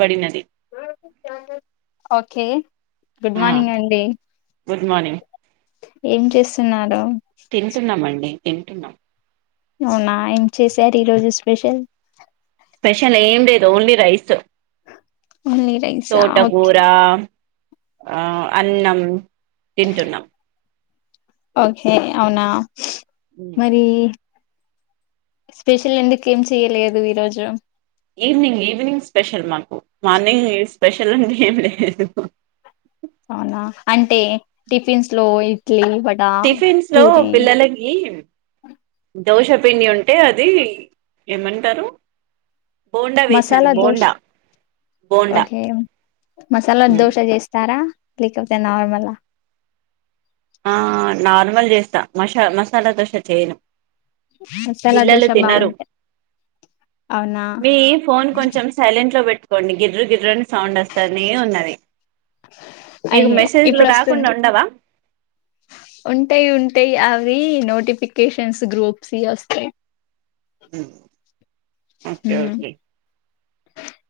పడింది అండి [unintelligible] okay good morning అండి గుడ్ మార్నింగ్ ఏం చేస్తున్నారు తింటున్నామండి తింటున్న ఆవునా ఏం చేశారు ఈ రోజు స్పెషల్ స్పెషల్ ఏం లేదు ఓన్లీ రైస్ ఓన్లీ రైసా ఓకే తోటకూరా ఆ అన్నం తింటున్నా ఓకే అవునా మరీ స్పెషల్ ఎందుకు ఏం చేయలేదు ఈరోజు ఈవినింగ్ ఈవినింగ్ స్పెషల్ మాకు మార్నింగ్ ఏ స్పెషల్ అంటు ఏమి లేదు. అవునా అంటే టిఫిన్స్ లో ఇ టిఫిన్స్ లో పిల్లలకి దోశపిండి ఉంటే అది ఏమంటరు మసాలా దోశ్ బోండా ఓకే మసాలా దోశ చేస్తారా లేకపోతే నార్మలా ఆ నార్మల్ చేస్తా మష మసాలా దోశ చేయను. మసాలా పిల్లలు దోశ తినరు బాగుంటాయి అవునా మీ ఫోన్ కొంచెం సైలెంట్ లో పెట్ వండు గిర్రు గిర్రా సౌండ్ వస్తానే ఉన్నది. మీకు అయ్యో మెసేజ్లు ఇప్పుడు రాకుండా వస్తుంది ఉండవా ఉంటాయి ఉంటాయి అవి నోటిఫికేషన్స్ గ్రూప్స్ వస్తయి అ ఓకే మ్మ్. ఓకే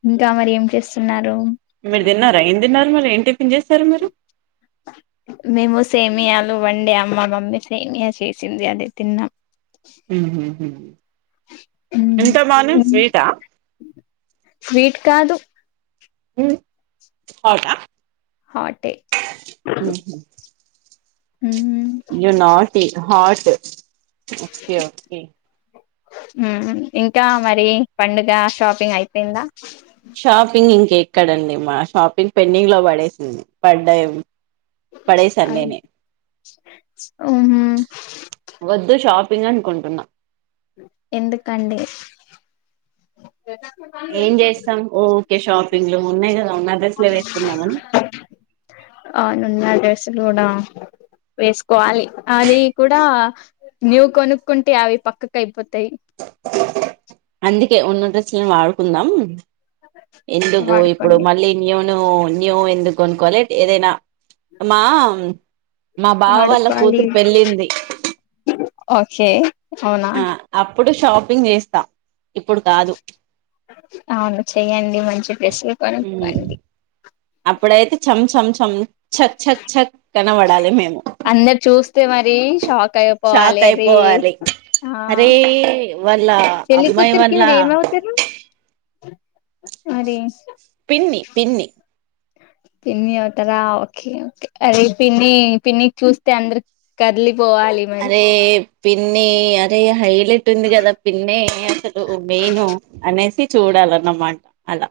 ఇంకా మరి ఏం చేస్తున్నారు. మీరు తిన్నార ఏం తిన్నార్ మరి ఏంటి మేము సేమియల్ వండే అమ్మ మమ్మీ సేమియా చేసింది అదే తిన్నా హ్మ్ హు హ్మ్ హ్మ్ స్వీట్ కాదు ఏయ్ ఔటా హటే యు నాటి హాట్ స ఓకే ఓకే హ్మ్ హు ఇంకా మరి పండుగ షాపింగ్ అయిపోయిందా షాపింగ్ ఇంకెక్కడండి మా షాపింగ్ పెండింగ్ లో పడేసింది పడ్డా పడేసాను హ్మ్ నేనే హు [unintelligible] కొంటున్న ఎందుకండి ఏం చేస్తాం ఊకే షాపింగ్లు ఉన్నాయి కదా ఉన్న డ్రెస్ లే వేసుకుందామని అసలోన వేసుకోవాలి అది కూడా న్యూ కొనుక్కుంటే అవి పక్కకు అయిపోతాయి. అందుకే ఉన్న డ్రెస్లను వాడుకుందాం ఎందుకు ఇప్పుడు వాడుకోండి మళ్ళీ న్యూ నో న్యో ఎందుకు కోనుకోలే ఏదైనా మా మా బావ వాళ్ళ వాడుకోవాలి కూతురు పెళ్ళింది ఓకే అవునా ఆ అప్పుడు షాప్ షాపింగ్ చేస్తా ఇప్పుడు కాదు అవును చెయ్యండి మంచి ఎసే కరణ్ ఉమ్ కంది అప్పుడైతే చం చం చం చక్ చక్ చక్ కనబడాలి మేము అందరు చూస్తే మరి షాక్ అయిపోవాలి షాక్ అరే అయిపోవాలి ఆ అరే వల్ల చెల్లి అమ్మాయి కూతురికి వల్ల మీరు ఏమవుతారు మరి పిన్ని పిన్ని పిన్ని అవుతారా ఓకే ఓకే అదే పిన్ని పిన్ని చూస్తే అందరు కదిలి అదే పిన్ని అదే హైర్ లేట్ ఉంది కదా పిన్ని అసలు మెయిన్ అనేసి చూడాలన్నమాట అలా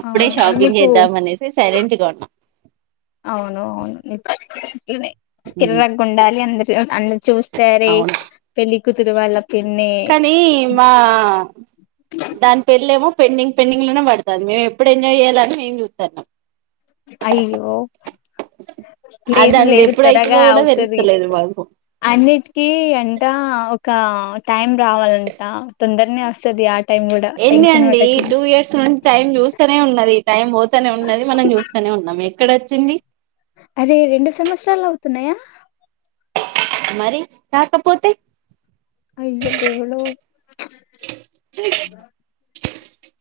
అప్పుడే అవును అది షాపింగ్ మీకు చేద్దాం అనేసి సైలెంట్గా ఉన్నా అ అట్లనే కిరాగ్ ఉండాలి అందరు అందరు చూస్తారే అవును పెళ్లి కూతురు వాళ్ళం కానీ మా దాని పెళ్లిమో పెండింగ్ పెండింగ్ లోనే పడుతంది మేము ఎప్పుడు ఎంజాయ్ చేయాలని మేము చూస్తాన్నాం అయ్యో అది లేదు అంది లేదు ఎప్పుడైతుందో త్వరగా కూడా అవుతది తెలుస్తలేదు మాకు అన్నిటికీ అంటా ఒక టైం రావాలంట తొందరనే వస్తది ఆ టైం కూడా ఏంది టెన్షన్ అండి పడకండి టూ ఇయర్స్ నుండి టైం చూస్తానే ఉన్నది టైం పోతనే ఉన్నది మనం చూస్తనే ఉన్నాం ఎక్కడ వచ్చింది అదే రెండు సంవత్సరాలు అవుతున్నాయా మరి కాకపోతే అయ్యో దేవుడో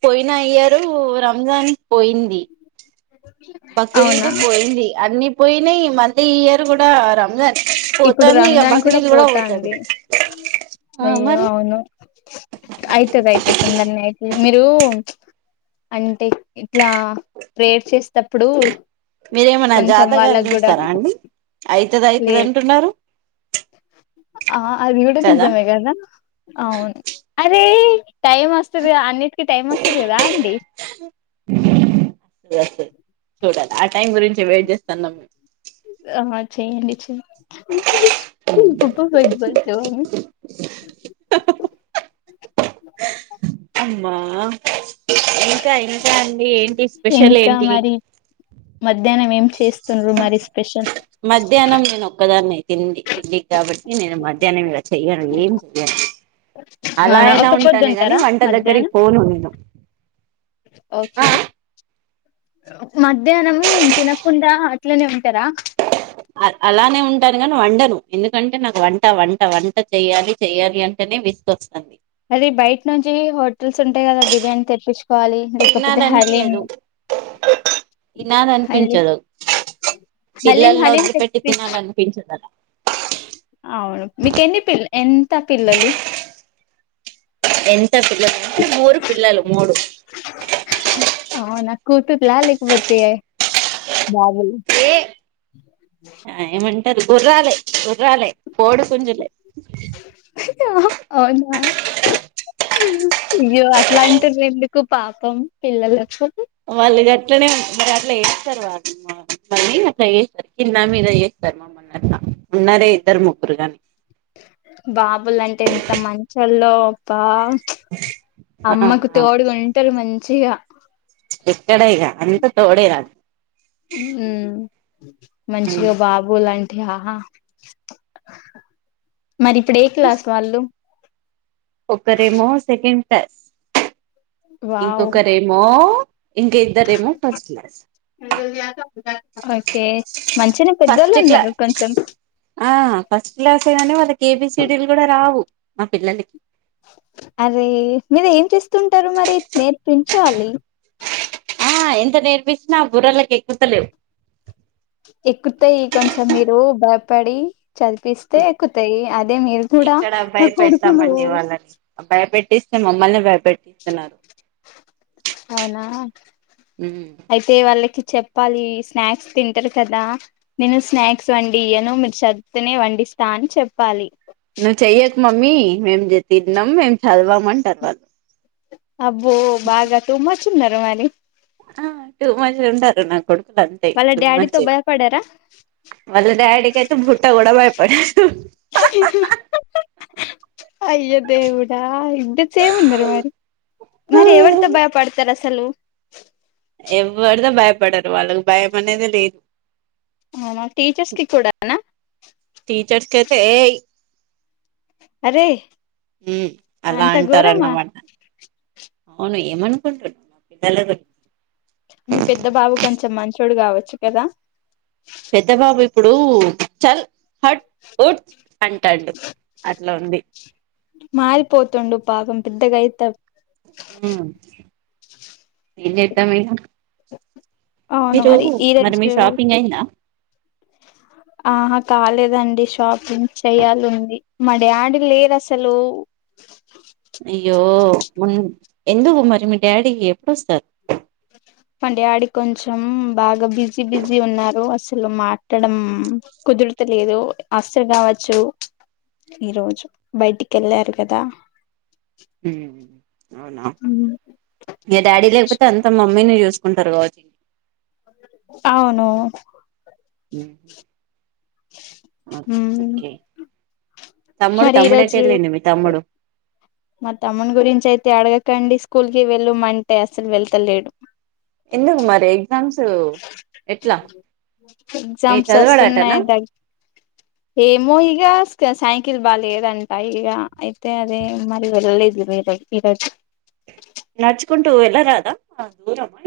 పోయిన ఇయరు రంజాన్ పోయింది బక్రీద్ అవునా పోయింది అన్ని పోయినయి మళ్ళీ ఇయర్ కూడా రంజాన్ ఇప్పుడు పోతుంది ఇక రంజాన్ కూడా బక్రీద్ పోతది పోతాంది ఆ అయ్యో మరి అవును అయితే వెయిట్ ఇప్పుడు నన్ని అయితే మీరు అంటే ఇట్లా ప్రేర్ చెస్ తప్పుడూ మీ రేమన్న జాతకాల్ జుస్తారా అండి ఐతద్ ఐతద్ లేదు అన్ ఆ అది గుడ నిజమే కదా అవున్ అరీ టైం ఒస్తదిగా అన్నిటికి టైం ఒస్తది గదా అండి వస్తది చూడాలి ఆ టైం గురించి వెయిట్ జెస్తన్నం మీమ్ ఆ చేయండి చె [unintelligible] అమ్మా ఇంకా ఇంకా అండి ఏంటి స్పెషల్ ఇంకా ఏంటి మరి మధ్యానం ఏం చేస్తుండ్రు మరిస్ మధ్యాహ్నం నేను ఒక్కదానే తింది ఇడ్లీ కాబట్టి నేను మధ్యాహ్నం ఇలా చెయ్యను ఏం చెయ్యను అలా అవునా అయినా ఒక ఉంటనె గాని పొద్దుంటారా వంట దగ్గరికి మధ్యాహ్నం పోను నీను ఆ ఓకే మధ్యాహ్నం తినకుండా అట్లనే ఉంటరా అల్ అలానే ఉంటను గన్ వండను ఎందుకంటే నాకు వంట వంట వంట చెయ్యాలి చెయ్యాలి అంటేనే విస్గొస్తది అది బైట్ నుంచి హోటల్స్ ఉంటయి గదా బిర్యానీ తెప్పిచ్ తినానన్పియదు తినాన్ హలీం అన్పించదు హలీం పిల్లల్న్ హలీం ఒదిలిపెట్టి తెప్పించు తినాలన్పించద్ అలా [inaudible] అవును మీకెన్ని పిల్ ఎంత పిల్లలు ఎంత పిల్లలు అంటే మూరు పిల్లలు మూడు హు అవునా కూతుర్లా లేకపోతే బాబులు ఆ ఏమన్ టల్ గుర్రాలే గుర్రాలే పోడుకుంజులే యాహా అవునా అయ్యో అట్లంటుర్ ఎందుకు పాపం పిల్లల్లకు వాళ్ళు గట్లనే మరి అట్ల ఏస్తరు వాళ్ళు మరీ మళ్ళి అట్ల ఏస్తర్ కింద మీద ఏస్తర్ మమ్మల్న్ అట్ల బాబుల్ అంటే ఎంత మంచోల్లో పామ్ అమ్మకు ఆ తోడుగుంటరు మన్ చిగా ఎక్కడ ఇగ అంత తోడేరాదు మ్ మంచిగా బాబు లంటి ఆహా మరి ఇప్పుడు ఏ క్లాస్ వాళ్ళు ఒకరేమో సెకండ్ క్లాస్ వావ్ ఇంకొకరేమో ఇంకా ఇద్దరేమో ఫస్ట్ క్లాస్ ఓకే మంచిగానే పెద్దోళ్ళు ఫస్ట్ ఉన్నారు క్లాస్ కొంచెం ఆ ఫస్ట్ క్లాసేగానీ వాళ్ళకి ఎబిసిడి లు గూడా రావు మా పిల్లలకి అరే మీరు ఏం చేస్ స్తుంటరు మరి నేర్పిం చాలి ఆ ఎంత నేర్పించినా ఆ బుర్రలకి ఎక్కుతలేవు ఎక్కుతాయి కొంచెం మీరు భయపడి చదిపిస్తే ఎక్కుతాయి అదే మీరు గూడా ఎక్కడ నా కొడుకులు ముమల్నే పెట్టిస్తున్నారు అవునా అయితే వాళ్ళకి చెప్పాలి స్నాక్స్ తింటారు కదా నేను స్నాక్స్ వండియ్యను మీరు చదివితేనే వండిస్తా అని చెప్పాలి నువ్వు చెయ్యకు మమ్మీ మేము తిన్నాం మేము చదవము అంటారు వాళ్ళు అబ్బో బాగా తుమ చిన్నారు మరి ఆ మజ ఉంటారు నా కొడుకులు అంతే వాళ్ళ టూ డాడీతో మచ్ ఏ భయపడారా వాళ్ళ డాడీకైతే బుట్ట కూడా భయపడరు అయ్యో దేవుడా ఇద్దరూ సేము ఉన్నారు మరి మరి ఎవరితో భయపడతారూ అస్సలు ఎవరిదో భయపడరు వాళ్ళకి భయం అనేది లేదు ఔనా టీచర్స్ కి కూడానా హేయ్ అరే ఉమ్ అలా అంత ఘోరమా అంటారన్నమాట అవును ఏమనుకుంట్రు పిల్ల [unintelligible] మీ పెద్ద బాబు కొంచెం మంచి మంచోడు కావచ్చు కదా పెద్ద బాబు ఇప్పుడు చల్ హట్ట్ ఉట్ అంటాండు అ అట్లా ఉంది మారిపోతుండు బాగుండు పెద్దగా అయిత హమ్ ఏం చేదాం ఇంకా అవును మీరు ఈ మరి మీ రోజు షాపింగ్ అయిందా ఆహా కాలేదండి షాపింగ్ చెయ్యాలండి మా డాడీ లేరు అసలు అయ్యో ఎందుకు మరి మీ డాడీ ఎప్పుడోస్తారు మా డాడీ కొంచెం బాగా బిజీ బిజీ ఉన్నారు అసలు మాట్లాడడం కుదరతలేదు అసలు కావచ్చు ఈరోజు బయటికి వెళ్ళారు కదా హమ్ అవునా మీ డాడీ లేకపోతే అంత మ మమ్మి నీ చూసుకుంటారు కాబట్టి అవును హమ్ ఓకే ఓకే తమ్ముడు మరి తమ్ముడు ఎటూ ఈరోజు వెళ్ళిండు తమ్ముడు మా తమ్ముని గురించి అయితే అడగకండి స్కూల్ కి వెళ్ళమ అంటే అసలు వెళ్తలేడు ఎందుకు మరి ఎగ్జామ్స్ ఎట్లా ఏ ఎగ్జామ్స్ చదవడాటనా వస్తున్నాయి దగ్గరికి ఏమో సైకిల్ బాగా లేదంటా ఇక అయితే అదే మరి వెళ్ళలేదు మీరు ఈరోజు దా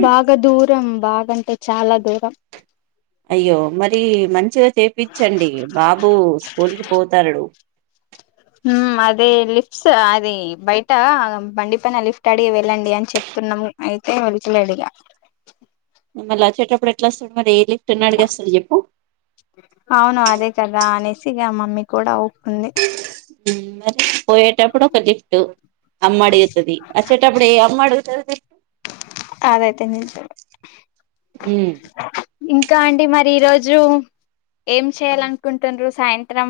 బాగదూర్ దరం బాగాంటే చాలా దూరం అయ్యో మరి మంచిగా చేయిించండి బాబు స్కూల్ కి పోతాడు అదే లిఫ్ట్స్ అది బయట బండి పైన లిఫ్ట్ అడిగి వెళ్ళండి అని చెప్తున్నాం అయితే వెళతులేడుగా మళ చెటపప్పుడు ఎట్లా స అవును అదే కద అనే మంచిగా మమ్మీ కూడా అతుంది హ్మ్మ్ మరి పోయేటప్పుడు ఒక గిఫ్ట్ అమ్మ అడుగుతుంది వచ్చేటప్పుడు ఏ అమ్మ అడుగుతుంది అదయితే నింత ఉమ్. ఇంకా అండి మరి ఈ రోజు ఏం చేయాల అనుకుంటున్నారు సాయంత్రం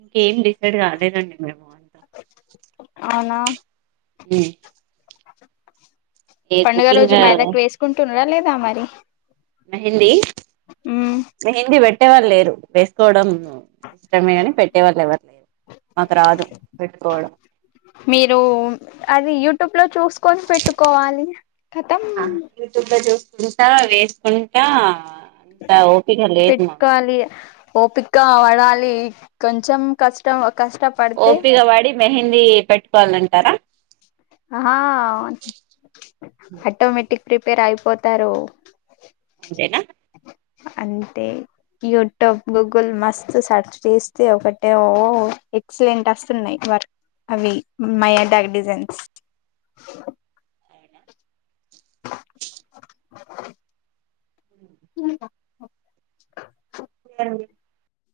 ఇంకేం డిసైడ్ కాలేనండి మేము అంతా అవునా లి పండుగ రోజు మైదాక్ వేసుకుంటున్నార లేద తమరి మెహందీ మెహందీ వెట్ పెట్టే వాళ్ళు లేరు వేసుకోవడం ఇష్టమే కాని పెట్టేవాళ్ళు ఎవరు లేరు మాకు రాదు పెట్టుకోవడం మీరు అది యూట్యూబ్ లో చూసుకొని పెట్టుకోవాలి కతం ఆ యూట్యూబ్ లో చూస్ చూసావా వేసుకుంటా అంత ఓపిక లేదు మాకు పెట్కాలి ఓపికావా కాలి కొంచెం కష్టం కష్టపడితే ఓపిగా వడి మెహందీ పెట్ వాలంటరా ఆ అవు ఆటోమేటిక్ ప్రిపేర్ అయిపోతారు ఎన అంటే యూట్యూబ్ గూగుల్ మస్త్ సర్చ్ చేస్తే ఒకటే ఓ ఎక్సలెంట్ వస్తున్నాయి వర్క్ అవి మయాడాగ్ డిజైన్స్ ఉ ఓకే ఏంది